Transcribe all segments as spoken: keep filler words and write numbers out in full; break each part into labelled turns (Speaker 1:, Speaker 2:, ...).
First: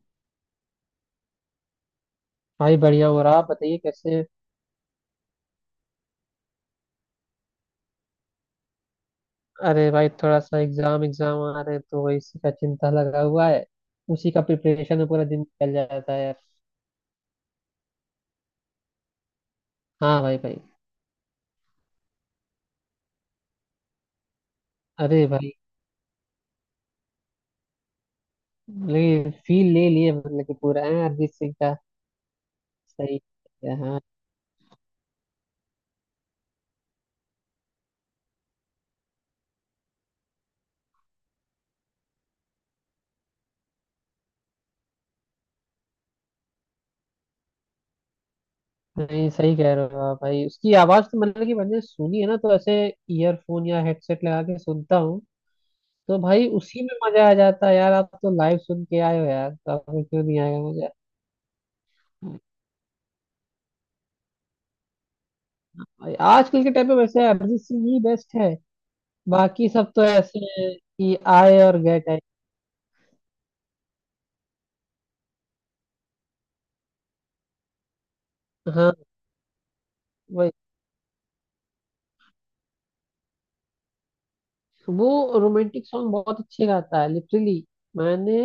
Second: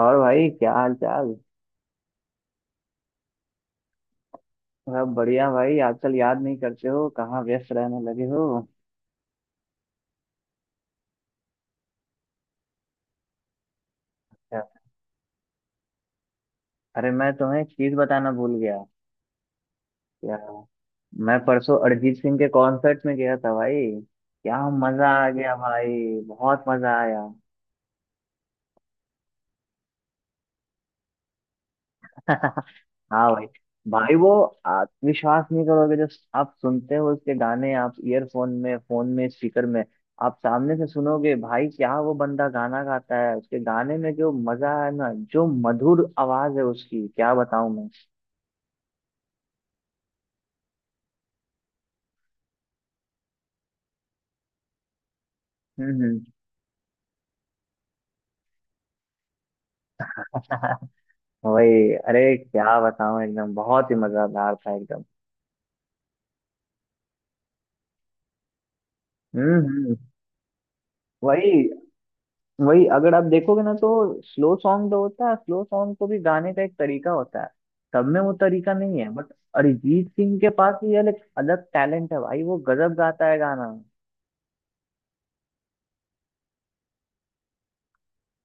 Speaker 1: और भाई क्या हाल चाल।
Speaker 2: भाई बढ़िया हो रहा आप बताइए कैसे।
Speaker 1: सब बढ़िया भाई। आजकल याद नहीं करते हो, कहाँ व्यस्त रहने लगे हो?
Speaker 2: अरे भाई थोड़ा सा एग्जाम एग्जाम आ रहे हैं तो वही इसी का चिंता लगा हुआ है। उसी का
Speaker 1: क्या?
Speaker 2: प्रिपरेशन में पूरा दिन निकल जाता है यार।
Speaker 1: अरे मैं तुम्हें एक चीज बताना भूल गया।
Speaker 2: हाँ
Speaker 1: क्या।
Speaker 2: भाई भाई
Speaker 1: मैं परसों अरिजीत सिंह के कॉन्सर्ट में गया था भाई। क्या मजा
Speaker 2: अरे
Speaker 1: आ
Speaker 2: भाई,
Speaker 1: गया भाई, बहुत मजा आया।
Speaker 2: लेकिन फील ले लिए मतलब कि पूरा है अरिजीत सिंह का। सही
Speaker 1: हाँ भाई
Speaker 2: है, हाँ।
Speaker 1: भाई। वो, आप विश्वास नहीं करोगे, जो आप सुनते हो उसके गाने आप ईयरफोन में, फोन में, स्पीकर में, आप सामने से सुनोगे भाई, क्या वो बंदा गाना गाता है। उसके गाने में जो मजा है ना, जो मधुर आवाज है उसकी, क्या बताऊं मैं।
Speaker 2: नहीं सही कह रहे हो आप भाई, उसकी आवाज तो मतलब कि मैंने सुनी है ना, तो ऐसे ईयरफोन या हेडसेट लगा के सुनता हूँ।
Speaker 1: हम्म
Speaker 2: तो
Speaker 1: हम्म।
Speaker 2: भाई उसी में मजा आ जाता है यार, आप तो लाइव सुन के आए हो यार, तो आपको क्यों नहीं आएगा मजा।
Speaker 1: वही, अरे क्या बताऊं, एकदम बहुत ही मजेदार था एकदम।
Speaker 2: आजकल के टाइम पे वैसे अरिजीत सिंह ही बेस्ट है।
Speaker 1: हम्म
Speaker 2: बाकी सब
Speaker 1: हम्म,
Speaker 2: तो ऐसे हैं कि
Speaker 1: वही
Speaker 2: आए और गए टाइप।
Speaker 1: वही। अगर आप देखोगे ना तो स्लो सॉन्ग तो होता है, स्लो सॉन्ग को भी गाने का एक तरीका होता है। सब में वो तरीका
Speaker 2: हाँ।
Speaker 1: नहीं है, बट अरिजीत सिंह के
Speaker 2: वही।
Speaker 1: पास भी अलग अलग टैलेंट है भाई, वो गजब गाता है गाना।
Speaker 2: वो रोमांटिक सॉन्ग बहुत अच्छे गाता है, लिटरली। मैंने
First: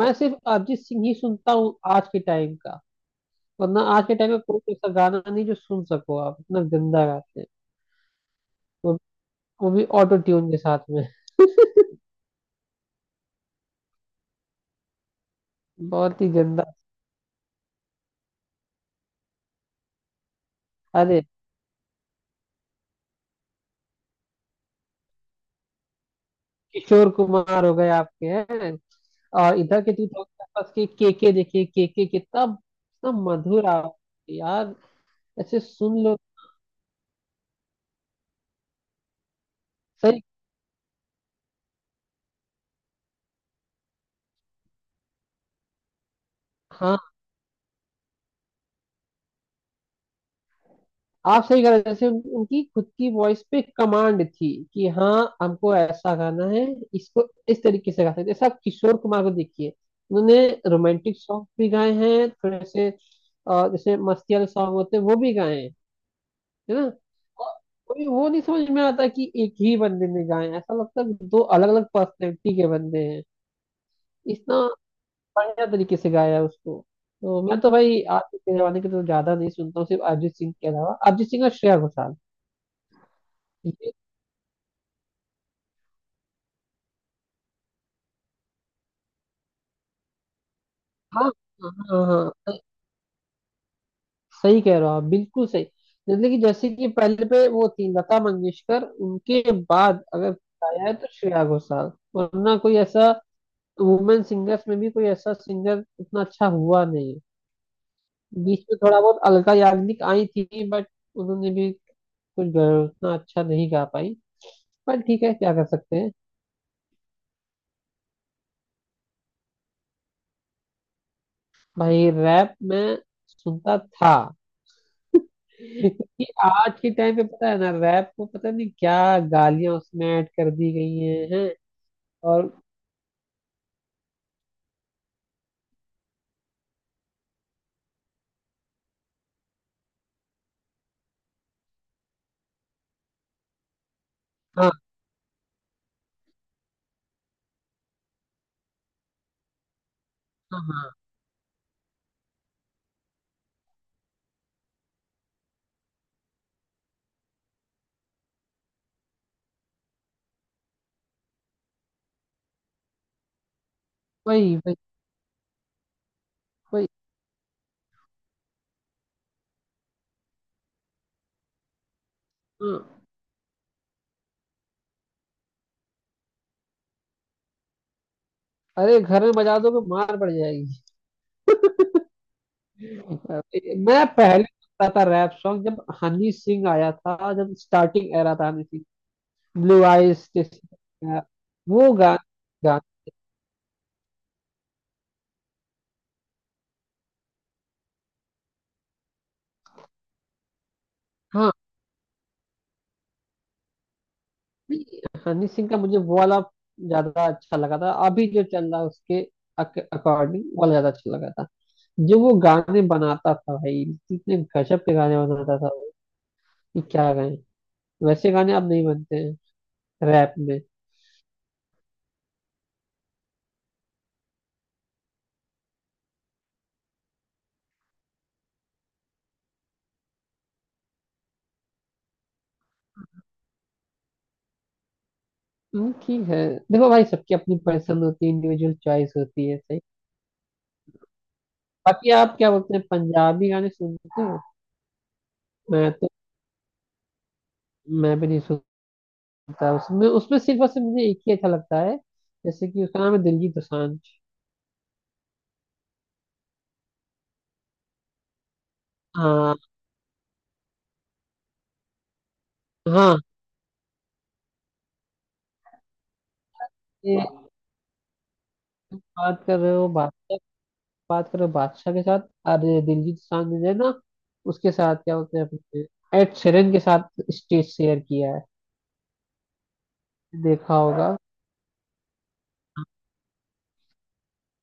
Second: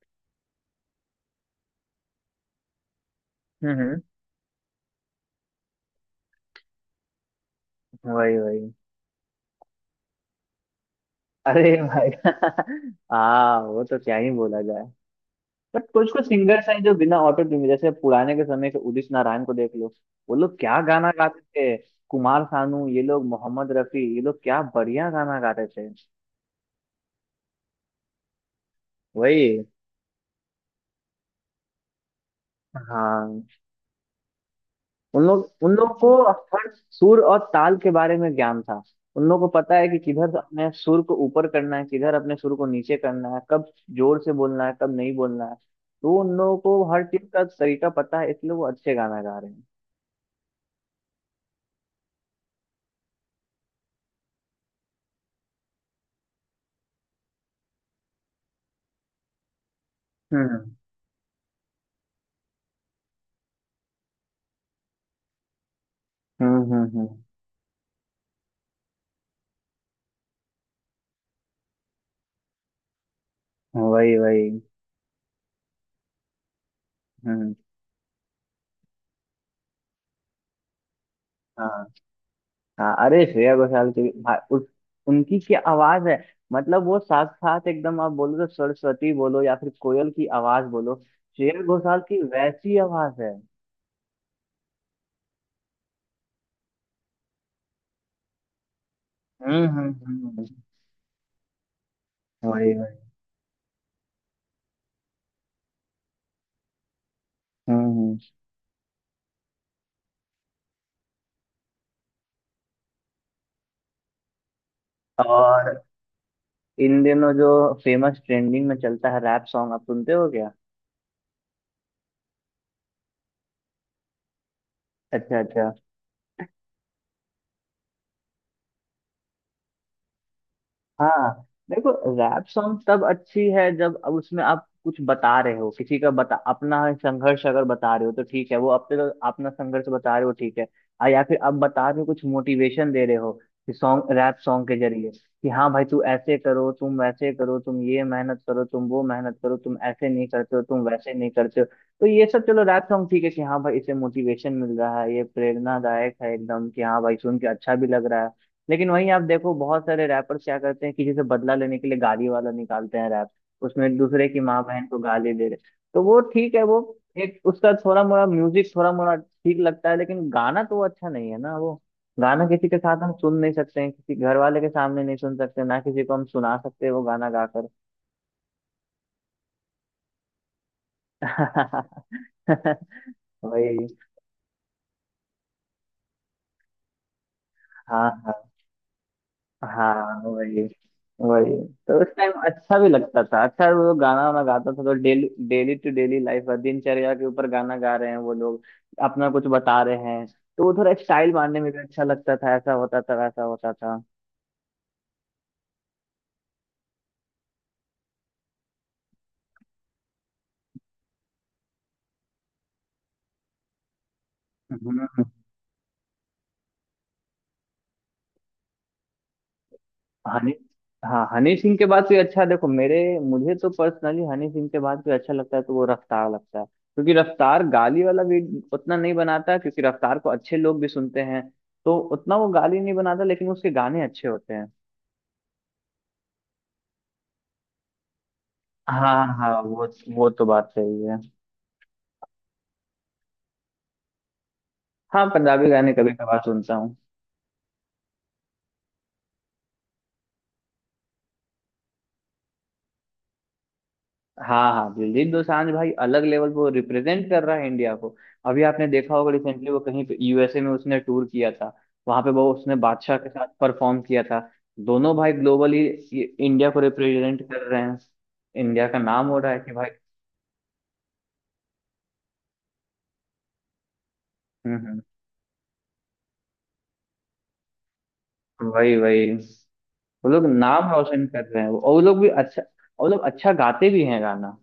Speaker 2: मैं सिर्फ अरिजीत सिंह ही सुनता हूँ आज के टाइम का।
Speaker 1: हम्म
Speaker 2: वरना
Speaker 1: हम्म,
Speaker 2: आज के टाइम में कोई ऐसा गाना नहीं जो सुन सको, आप इतना गंदा गाते हैं।
Speaker 1: वही वही।
Speaker 2: वो, वो भी ऑटो ट्यून के साथ में।
Speaker 1: अरे भाई हाँ, वो तो क्या ही बोला जाए। बट कुछ
Speaker 2: बहुत
Speaker 1: कुछ
Speaker 2: ही गंदा।
Speaker 1: सिंगर्स हैं जो बिना ऑटो ट्यून के- जैसे पुराने के समय के उदित नारायण को देख लो, वो लोग क्या गाना
Speaker 2: अरे
Speaker 1: गाते थे। कुमार सानू ये लोग, मोहम्मद रफी ये लोग, क्या बढ़िया गाना गाते थे।
Speaker 2: किशोर कुमार हो गए आपके हैं। और
Speaker 1: वही।
Speaker 2: इधर के टू थाउजेंड आसपास के के के देखिए के के कितना कितना
Speaker 1: हाँ,
Speaker 2: मधुर आवाज है यार।
Speaker 1: उन लोग
Speaker 2: ऐसे
Speaker 1: उन लोग
Speaker 2: सुन
Speaker 1: को
Speaker 2: लो।
Speaker 1: हर सुर और ताल के बारे में ज्ञान था। उन लोग को पता है कि
Speaker 2: सही।
Speaker 1: किधर अपने सुर को ऊपर करना है, किधर अपने सुर को नीचे करना है, कब जोर से बोलना है, कब नहीं बोलना है। तो उन लोगों को हर
Speaker 2: हाँ
Speaker 1: चीज का तरीका पता है, इसलिए वो अच्छे गाना गा रहे हैं।
Speaker 2: आप सही कह रहे हो, जैसे उन, उनकी खुद की वॉइस पे कमांड थी कि हाँ हमको ऐसा गाना है, इसको इस तरीके से गा सकते हैं। जैसे आप किशोर कुमार को देखिए, उन्होंने
Speaker 1: हम्म
Speaker 2: रोमांटिक सॉन्ग भी गाए हैं थोड़े से। अ, जैसे मस्ती वाले सॉन्ग होते हैं वो भी गाए हैं।
Speaker 1: हम्म
Speaker 2: है ना।
Speaker 1: हम्म
Speaker 2: और कोई वो नहीं समझ में आता कि एक ही बंदे ने गाए हैं। ऐसा लगता है दो अलग अलग पर्सनैलिटी के बंदे हैं।
Speaker 1: हम्म, वही वही।
Speaker 2: इतना बढ़िया तरीके से गाया है उसको। तो
Speaker 1: हम्म
Speaker 2: मैं तो भाई आज के जमाने के तो ज्यादा नहीं सुनता हूँ, सिर्फ अरिजीत सिंह के अलावा, अरिजीत सिंह और श्रेया
Speaker 1: हाँ
Speaker 2: घोषाल।
Speaker 1: हाँ, अरे श्रेया घोषाल
Speaker 2: ये-
Speaker 1: की भा- उस, उनकी क्या आवाज है। मतलब वो साथ साथ एकदम, आप बोलो तो सरस्वती बोलो या फिर कोयल की आवाज बोलो,
Speaker 2: हाँ,
Speaker 1: श्रेया
Speaker 2: हाँ,
Speaker 1: घोषाल
Speaker 2: हाँ,
Speaker 1: की
Speaker 2: हाँ, सही।
Speaker 1: वैसी आवाज है।
Speaker 2: सही कह रहे हो आप, बिल्कुल सही। लेकिन जैसे कि पहले पे वो थी लता मंगेशकर, उनके
Speaker 1: हम्म हम्म
Speaker 2: बाद अगर
Speaker 1: हम्म,
Speaker 2: गाया है तो श्रेया घोषाल, वरना
Speaker 1: वही
Speaker 2: कोई
Speaker 1: वही।
Speaker 2: ऐसा वुमेन सिंगर्स में भी कोई ऐसा सिंगर उतना अच्छा हुआ नहीं है।
Speaker 1: हम्म हम्म।
Speaker 2: बीच में थोड़ा बहुत अलका याग्निक आई थी, बट उन्होंने भी कुछ गा- उतना अच्छा नहीं गा पाई। पर ठीक है, क्या कर
Speaker 1: और
Speaker 2: सकते हैं।
Speaker 1: इन दिनों जो फेमस ट्रेंडिंग में चलता है रैप सॉन्ग, आप सुनते हो क्या?
Speaker 2: भाई रैप में सुनता था।
Speaker 1: अच्छा अच्छा।
Speaker 2: क्योंकि आज के टाइम पे पता है ना रैप को पता नहीं क्या गालियां उसमें ऐड कर दी गई हैं,
Speaker 1: हाँ
Speaker 2: हैं?
Speaker 1: देखो, रैप
Speaker 2: और
Speaker 1: सॉन्ग तब अच्छी है जब अब उसमें आप कुछ बता रहे हो, किसी का बता, अपना संघर्ष अगर बता रहे हो तो ठीक है, वो अपने तो अपना संघर्ष बता रहे हो ठीक है। आ, या फिर आप बता रहे हो, कुछ मोटिवेशन दे रहे हो कि सॉन्ग, रैप सॉन्ग
Speaker 2: हाँ,
Speaker 1: के जरिए, कि हाँ भाई तू ऐसे करो, तुम वैसे करो, तुम ये मेहनत करो, तुम वो मेहनत करो, तुम ऐसे नहीं करते हो,
Speaker 2: हाँ,
Speaker 1: तुम
Speaker 2: हाँ,
Speaker 1: वैसे नहीं करते हो। तो ये सब चलो रैप सॉन्ग ठीक है कि हाँ भाई इसे मोटिवेशन मिल रहा है, ये प्रेरणादायक है एकदम, कि हाँ भाई सुन के अच्छा भी लग रहा है। लेकिन वहीं आप देखो, बहुत सारे रैपर्स क्या करते हैं कि जैसे बदला लेने के लिए गाली वाला निकालते हैं रैप, उसमें एक दूसरे की
Speaker 2: वही,
Speaker 1: माँ
Speaker 2: वही,
Speaker 1: बहन को गाली दे रहे। तो वो ठीक है, वो
Speaker 2: वही।
Speaker 1: एक उसका थोड़ा मोड़ा म्यूजिक थोड़ा मोड़ा ठीक लगता है, लेकिन गाना तो वो अच्छा नहीं है ना वो। गाना किसी के साथ
Speaker 2: हाँ
Speaker 1: हम सुन नहीं सकते हैं, किसी घर वाले के सामने नहीं सुन सकते ना, किसी को हम सुना सकते हैं वो गाना गाकर।
Speaker 2: अरे घर में बजा दोगे मार पड़ जाएगी। अरे,
Speaker 1: वही।
Speaker 2: मैं पहले सुनता था रैप सॉन्ग जब हनी सिंह आया था, जब
Speaker 1: हाँ
Speaker 2: स्टार्टिंग
Speaker 1: हाँ
Speaker 2: एरा था हनी सिंह, ब्लू
Speaker 1: हाँ।
Speaker 2: आइज,
Speaker 1: वही वही।
Speaker 2: वो
Speaker 1: तो उस
Speaker 2: गाना।
Speaker 1: टाइम अच्छा
Speaker 2: गा,
Speaker 1: भी लगता था, अच्छा वो गाना वाना गाता था तो daily daily to daily life, दिनचर्या के ऊपर गाना गा रहे हैं वो लोग, अपना कुछ बता रहे हैं। तो वो थोड़ा स्टाइल मारने में भी अच्छा लगता था, ऐसा होता था वैसा होता था।
Speaker 2: नहीं, हनी सिंह का मुझे वो वाला ज्यादा अच्छा लगा था, अभी जो चल रहा है उसके अकॉर्डिंग वाला ज्यादा अच्छा लगा था। जो वो गाने बनाता था भाई, इतने गजब के
Speaker 1: हम्म।
Speaker 2: गाने बनाता था वो, कि क्या गाए। वैसे गाने अब नहीं बनते हैं रैप
Speaker 1: हनी,
Speaker 2: में।
Speaker 1: हाँ हनी सिंह के बाद भी अच्छा देखो, मेरे, मुझे तो पर्सनली हनी सिंह के बाद भी अच्छा लगता है, तो वो रफ्तार लगता है, क्योंकि रफ्तार गाली वाला भी उतना नहीं बनाता है, क्योंकि रफ्तार को अच्छे लोग भी सुनते हैं, तो उतना वो गाली नहीं बनाता, लेकिन उसके गाने अच्छे होते हैं।
Speaker 2: हम्म, ठीक है। देखो भाई सबकी अपनी पसंद होती है, इंडिविजुअल चॉइस
Speaker 1: हाँ
Speaker 2: होती
Speaker 1: हाँ,
Speaker 2: है। सही।
Speaker 1: वो वो तो बात सही है।
Speaker 2: बाकी आप क्या बोलते हैं, पंजाबी गाने सुनते हो।
Speaker 1: हाँ पंजाबी
Speaker 2: मैं
Speaker 1: गाने
Speaker 2: तो,
Speaker 1: कभी कभार सुनता हूँ।
Speaker 2: मैं भी नहीं सुनता उसमें। उसमें सिर्फ और सिर्फ मुझे एक ही अच्छा लगता है, जैसे कि उसका नाम है दिलजीत दोसांझ।
Speaker 1: हाँ हाँ, दिलजीत दोसांझ भाई अलग लेवल पर रिप्रेजेंट कर रहा है इंडिया को। अभी आपने देखा होगा
Speaker 2: हाँ
Speaker 1: रिसेंटली, वो कहीं पे यूएसए में उसने टूर किया था। वहां पे वो उसने बादशाह
Speaker 2: हाँ।
Speaker 1: के साथ परफॉर्म किया था। दोनों भाई ग्लोबली इंडिया को
Speaker 2: ये
Speaker 1: रिप्रेजेंट कर रहे हैं। इंडिया का नाम हो
Speaker 2: बात
Speaker 1: रहा
Speaker 2: कर
Speaker 1: है कि
Speaker 2: रहे हो
Speaker 1: भाई।
Speaker 2: बादशाह, बात कर रहे हो बादशाह के साथ। अरे दिलजीत सांझ ने ना उसके
Speaker 1: हम्म
Speaker 2: साथ
Speaker 1: हम्म,
Speaker 2: क्या बोलते हैं अपने, एड शेरन के साथ स्टेज शेयर किया है,
Speaker 1: वही वही। वो लोग
Speaker 2: देखा
Speaker 1: नाम
Speaker 2: होगा।
Speaker 1: रोशन कर रहे हैं, और वो लोग भी अच्छा, वो लोग अच्छा गाते भी हैं गाना।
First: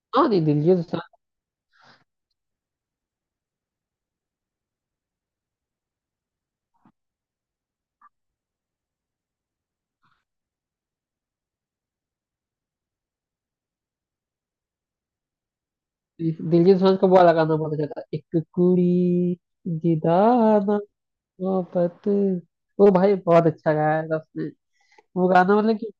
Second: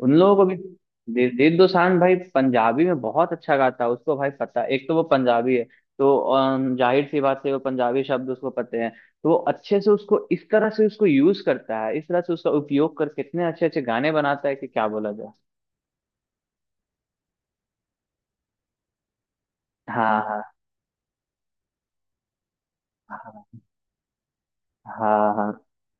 Speaker 1: उन
Speaker 2: हाँ
Speaker 1: लोगों को
Speaker 2: नहीं,
Speaker 1: भी
Speaker 2: दिलजीत सांझ,
Speaker 1: दे, दीप दोसांझ भाई पंजाबी में बहुत अच्छा गाता है। उसको भाई पता है, एक तो वो पंजाबी है, तो अम, जाहिर सी बात है वो पंजाबी शब्द उसको पते हैं। तो वो अच्छे से उसको इस तरह से उसको यूज करता है, इस तरह से उसका उपयोग करके इतने अच्छे अच्छे गाने बनाता है कि क्या बोला जाए।
Speaker 2: दिलजीत सांझ का वो वाला गाना बहुत अच्छा था, एक कुड़ी,
Speaker 1: हाँ हाँ।
Speaker 2: दीदाना, मोहब्बत, वो भाई बहुत
Speaker 1: हाँ
Speaker 2: अच्छा गाया था उसने। वो
Speaker 1: हाँ हाँ,
Speaker 2: गाना मतलब कि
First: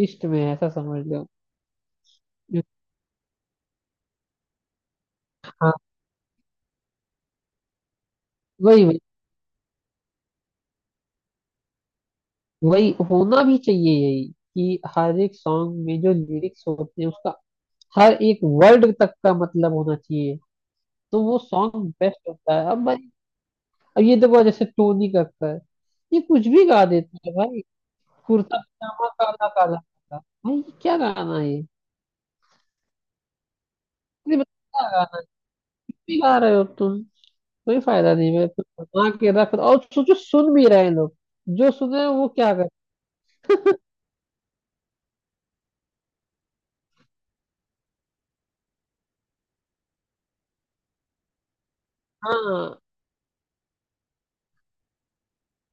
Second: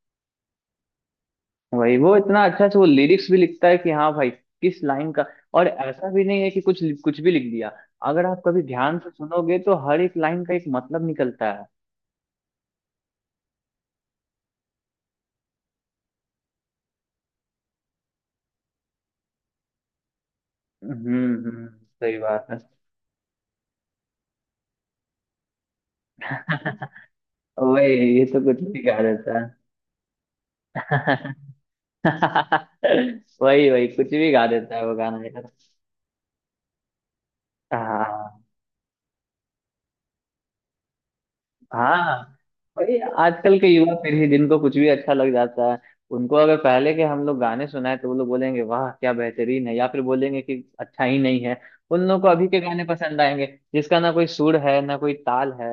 Speaker 2: लिस्ट में है, ऐसा समझ लो।
Speaker 1: वही। वो इतना अच्छा से वो लिरिक्स भी लिखता है कि हाँ भाई, किस लाइन का, और
Speaker 2: हाँ,
Speaker 1: ऐसा भी नहीं है कि कुछ कुछ भी लिख दिया। अगर आप कभी
Speaker 2: वही,
Speaker 1: ध्यान
Speaker 2: वही।
Speaker 1: से सुनोगे तो हर एक लाइन का एक मतलब निकलता है।
Speaker 2: वही होना भी चाहिए, यही कि हर एक सॉन्ग में जो लिरिक्स होते हैं उसका हर एक वर्ड तक का मतलब होना चाहिए।
Speaker 1: हम्म
Speaker 2: तो वो
Speaker 1: हम्म,
Speaker 2: सॉन्ग
Speaker 1: सही
Speaker 2: बेस्ट
Speaker 1: बात है।
Speaker 2: होता है अब भाई। अब ये देखो जैसे टोनी करता है, ये कुछ भी गा देता है भाई।
Speaker 1: वही, ये तो
Speaker 2: कुर्ता
Speaker 1: कुछ भी गा
Speaker 2: पजामा
Speaker 1: देता है।
Speaker 2: काला काला काला। भाई ये क्या गाना है ये।
Speaker 1: वही वही, कुछ भी
Speaker 2: ये
Speaker 1: गा
Speaker 2: मतलब
Speaker 1: देता है
Speaker 2: क्या
Speaker 1: वो
Speaker 2: गाना
Speaker 1: गाना यार।
Speaker 2: भी गा रहे हो तुम, कोई फायदा नहीं
Speaker 1: हाँ।
Speaker 2: है, तुम बना के रख और सोचो, सुन भी रहे हैं लोग। जो सुने वो
Speaker 1: हाँ
Speaker 2: क्या कर।
Speaker 1: वही, आजकल के युवा पीढ़ी जिनको कुछ भी अच्छा लग जाता है, उनको अगर पहले के हम लोग गाने सुनाए तो वो लोग बोलेंगे वाह क्या बेहतरीन है, या फिर बोलेंगे कि अच्छा ही नहीं है। उन लोगों को अभी के
Speaker 2: हाँ।
Speaker 1: गाने पसंद आएंगे, जिसका ना कोई सुर है ना कोई ताल है।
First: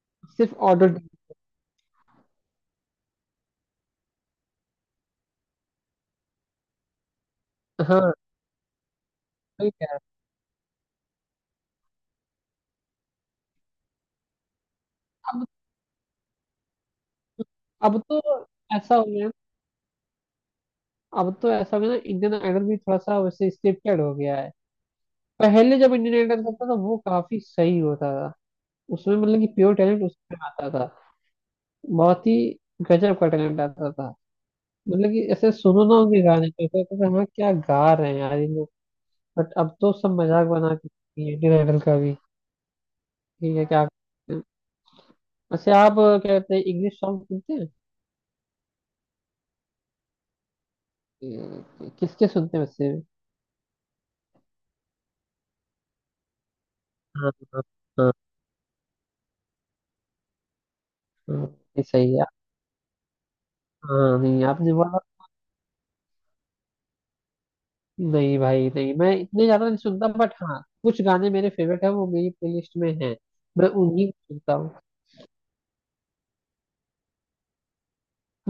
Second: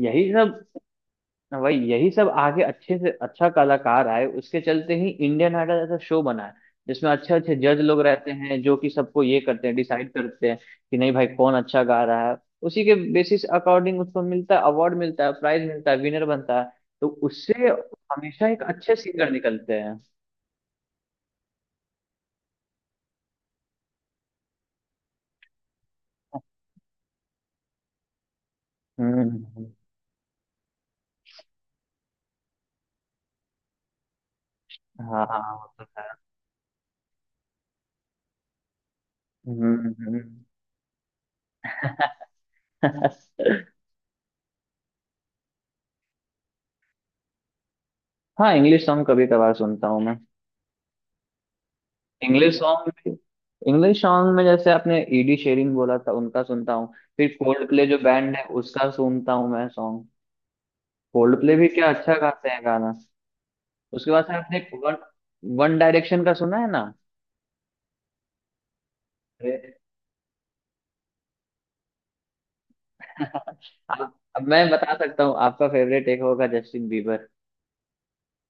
Speaker 1: यही
Speaker 2: सिर्फ
Speaker 1: सब।
Speaker 2: ऑडिट।
Speaker 1: वही यही सब आगे अच्छे से अच्छा कलाकार आए उसके चलते ही इंडियन आइडल ऐसा शो बना है, जिसमें अच्छे अच्छे जज लोग
Speaker 2: हाँ
Speaker 1: रहते हैं जो कि सबको ये करते
Speaker 2: ठीक
Speaker 1: हैं,
Speaker 2: है।
Speaker 1: डिसाइड करते हैं कि नहीं भाई कौन अच्छा गा रहा है। उसी के बेसिस अकॉर्डिंग उसको मिलता है, अवार्ड मिलता है,
Speaker 2: अब
Speaker 1: प्राइज मिलता है, विनर बनता है। तो उससे
Speaker 2: अब तो
Speaker 1: हमेशा एक
Speaker 2: ऐसा
Speaker 1: अच्छे
Speaker 2: हो
Speaker 1: सिंगर
Speaker 2: गया
Speaker 1: निकलते हैं।
Speaker 2: अब तो ऐसा हो गया ना, इंडियन आइडल भी थोड़ा सा वैसे स्क्रिप्टेड हो गया है। पहले जब इंडियन आइडल करता था तो वो काफी सही होता था। उसमें मतलब कि
Speaker 1: हम्म।
Speaker 2: प्योर टैलेंट उसमें आता था। बहुत ही गजब का टैलेंट आता था। मतलब कि
Speaker 1: हाँ हाँ
Speaker 2: ऐसे
Speaker 1: वो तो
Speaker 2: सुनो ना
Speaker 1: है।
Speaker 2: उनके गाने पे तो ऐसा लगता था, हाँ क्या गा रहे हैं यार ये लोग। बट अब तो
Speaker 1: हम्म
Speaker 2: सब मजाक बना के इंडियन आइडल का भी। ठीक
Speaker 1: हम्म।
Speaker 2: है क्या। वैसे आप क्या कहते हैं, इंग्लिश सॉन्ग सुनते हैं।
Speaker 1: हाँ इंग्लिश सॉन्ग कभी कभार सुनता हूँ मैं।
Speaker 2: कि- किसके
Speaker 1: इंग्लिश
Speaker 2: सुनते हैं
Speaker 1: सॉन्ग
Speaker 2: वैसे।
Speaker 1: में, इंग्लिश सॉन्ग में जैसे आपने ईडी शेरिंग बोला था उनका सुनता हूँ,
Speaker 2: हाँ,
Speaker 1: फिर
Speaker 2: हाँ,
Speaker 1: कोल्ड प्ले जो
Speaker 2: हाँ,
Speaker 1: बैंड है उसका सुनता हूँ मैं सॉन्ग। कोल्ड
Speaker 2: हाँ,
Speaker 1: प्ले भी
Speaker 2: ये
Speaker 1: क्या अच्छा
Speaker 2: सही है।
Speaker 1: गाते हैं गाना। उसके
Speaker 2: हाँ
Speaker 1: बाद से
Speaker 2: नहीं
Speaker 1: आपने
Speaker 2: आपने
Speaker 1: वन,
Speaker 2: बोला।
Speaker 1: वन डायरेक्शन का सुना है ना।
Speaker 2: नहीं भाई नहीं, मैं इतने ज्यादा
Speaker 1: अरे,
Speaker 2: नहीं सुनता, बट हाँ कुछ गाने मेरे फेवरेट है, वो मेरी प्लेलिस्ट में है। मैं उन्हीं
Speaker 1: आप-
Speaker 2: को
Speaker 1: अब
Speaker 2: सुनता
Speaker 1: मैं
Speaker 2: हूँ।
Speaker 1: बता सकता हूँ आपका फेवरेट एक होगा जस्टिन बीबर।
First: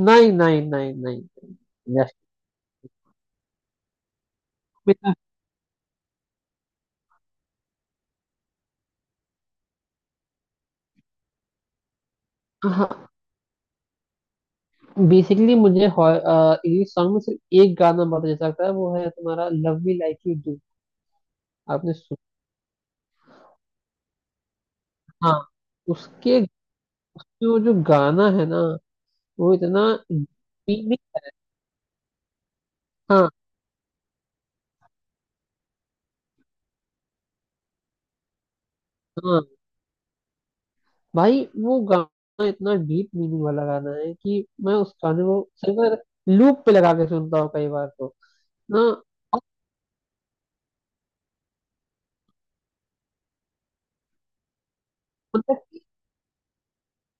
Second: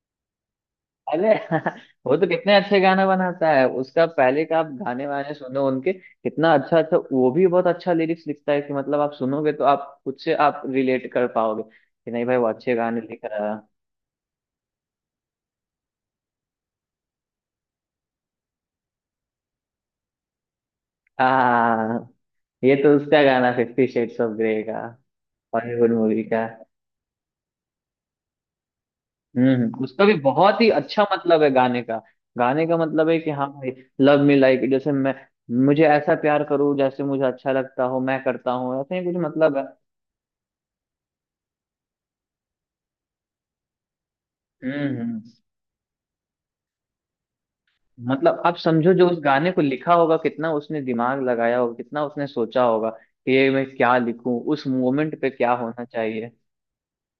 Speaker 2: नहीं, नहीं, नहीं, नहीं,
Speaker 1: अरे वो
Speaker 2: जस्ट।
Speaker 1: तो कितने अच्छे गाना बनाता है। उसका पहले का आप गाने वाने सुनो उनके, कितना अच्छा अच्छा, वो भी बहुत अच्छा लिरिक्स लिखता है कि मतलब आप सुनोगे तो आप खुद से आप रिलेट कर पाओगे कि नहीं भाई वो अच्छे गाने
Speaker 2: हाँ
Speaker 1: लिख रहा है।
Speaker 2: बेसिकली मुझे इंग्लिश सॉन्ग में सिर्फ एक गाना बहुत अच्छा लगता है, वो है तुम्हारा love me like you do. आपने
Speaker 1: हाँ।
Speaker 2: सुना।
Speaker 1: ये तो उसका गाना फिफ्टी शेड्स ऑफ ग्रे का,
Speaker 2: हाँ।
Speaker 1: हॉलीवुड मूवी
Speaker 2: उसके
Speaker 1: का।
Speaker 2: जो जो गाना है ना, वो
Speaker 1: हम्म
Speaker 2: इतना
Speaker 1: हम्म, उसका भी बहुत ही
Speaker 2: मीनिंग।
Speaker 1: अच्छा मतलब है गाने का। गाने का मतलब है
Speaker 2: हाँ
Speaker 1: कि हाँ भाई, लव मी लाइक, जैसे मैं, मुझे ऐसा प्यार करो जैसे मुझे अच्छा लगता हो मैं करता हूँ, ऐसे ही कुछ मतलब
Speaker 2: हाँ
Speaker 1: है।
Speaker 2: भाई वो गाना इतना डीप मीनिंग वाला गाना है कि मैं उस
Speaker 1: हम्म
Speaker 2: गाने
Speaker 1: हम्म।
Speaker 2: को सिर्फ लूप पे लगा के सुनता हूँ कई बार तो।
Speaker 1: मतलब आप
Speaker 2: हाँ
Speaker 1: समझो जो उस
Speaker 2: और
Speaker 1: गाने को लिखा होगा, कितना उसने दिमाग लगाया होगा, कितना उसने सोचा होगा कि ये मैं क्या लिखूं, उस मोमेंट पे क्या
Speaker 2: मतलब
Speaker 1: होना चाहिए।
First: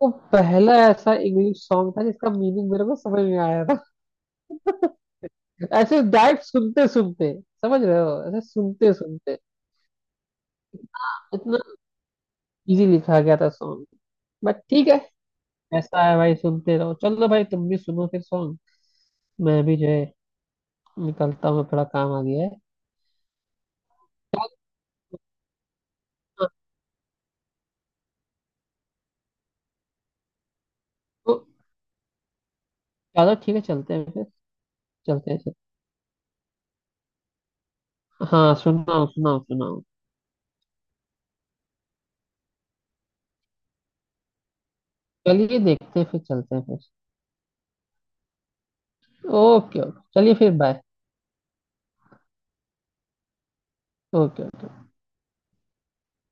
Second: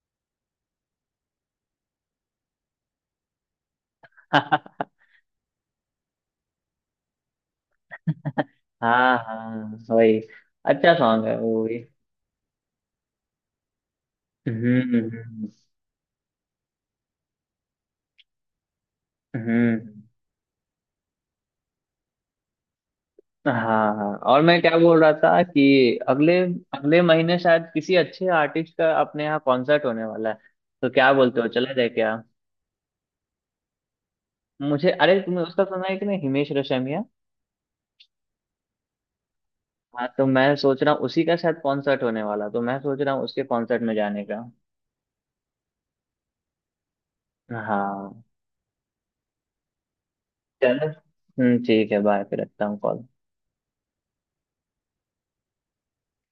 Speaker 2: वो पहला ऐसा इंग्लिश सॉन्ग था जिसका मीनिंग मेरे को समझ में आया था।
Speaker 1: हाँ।
Speaker 2: ऐसे डायरेक्ट सुनते सुनते समझ रहे हो, ऐसे सुनते सुनते
Speaker 1: हाँ वही, अच्छा सॉन्ग है
Speaker 2: इतना
Speaker 1: वो भी।
Speaker 2: इजी लिखा गया था सॉन्ग। बट ठीक है,
Speaker 1: हम्म
Speaker 2: ऐसा है भाई सुनते रहो, चलो भाई तुम भी सुनो फिर सॉन्ग।
Speaker 1: हम्म
Speaker 2: मैं भी जो
Speaker 1: हम्म,
Speaker 2: है निकलता हूँ, थोड़ा काम आ गया है।
Speaker 1: हाँ हाँ। और मैं क्या बोल रहा था कि अगले,
Speaker 2: हाँ,
Speaker 1: अगले महीने शायद किसी अच्छे आर्टिस्ट का अपने यहाँ कॉन्सर्ट होने वाला है। तो क्या
Speaker 2: तो
Speaker 1: बोलते हो, चला जाए क्या?
Speaker 2: चलो ठीक है, चलते हैं फिर।
Speaker 1: मुझे, अरे
Speaker 2: चलते हैं,
Speaker 1: तुमने
Speaker 2: चलते।
Speaker 1: उसका सुना है कि नहीं, हिमेश रेशमिया।
Speaker 2: हाँ सुनाओ, सुनाओ, सुनाओ।
Speaker 1: हाँ तो मैं सोच रहा हूँ उसी का शायद कॉन्सर्ट होने वाला, तो मैं सोच रहा हूँ उसके कॉन्सर्ट में जाने का।
Speaker 2: चलिए देखते हैं, फिर चलते हैं फिर।
Speaker 1: हाँ।
Speaker 2: ओके, ओके, चलिए फिर बाय।
Speaker 1: चलो। हम्म ठीक है, बाय फिर, रखता हूँ कॉल।
Speaker 2: ओके।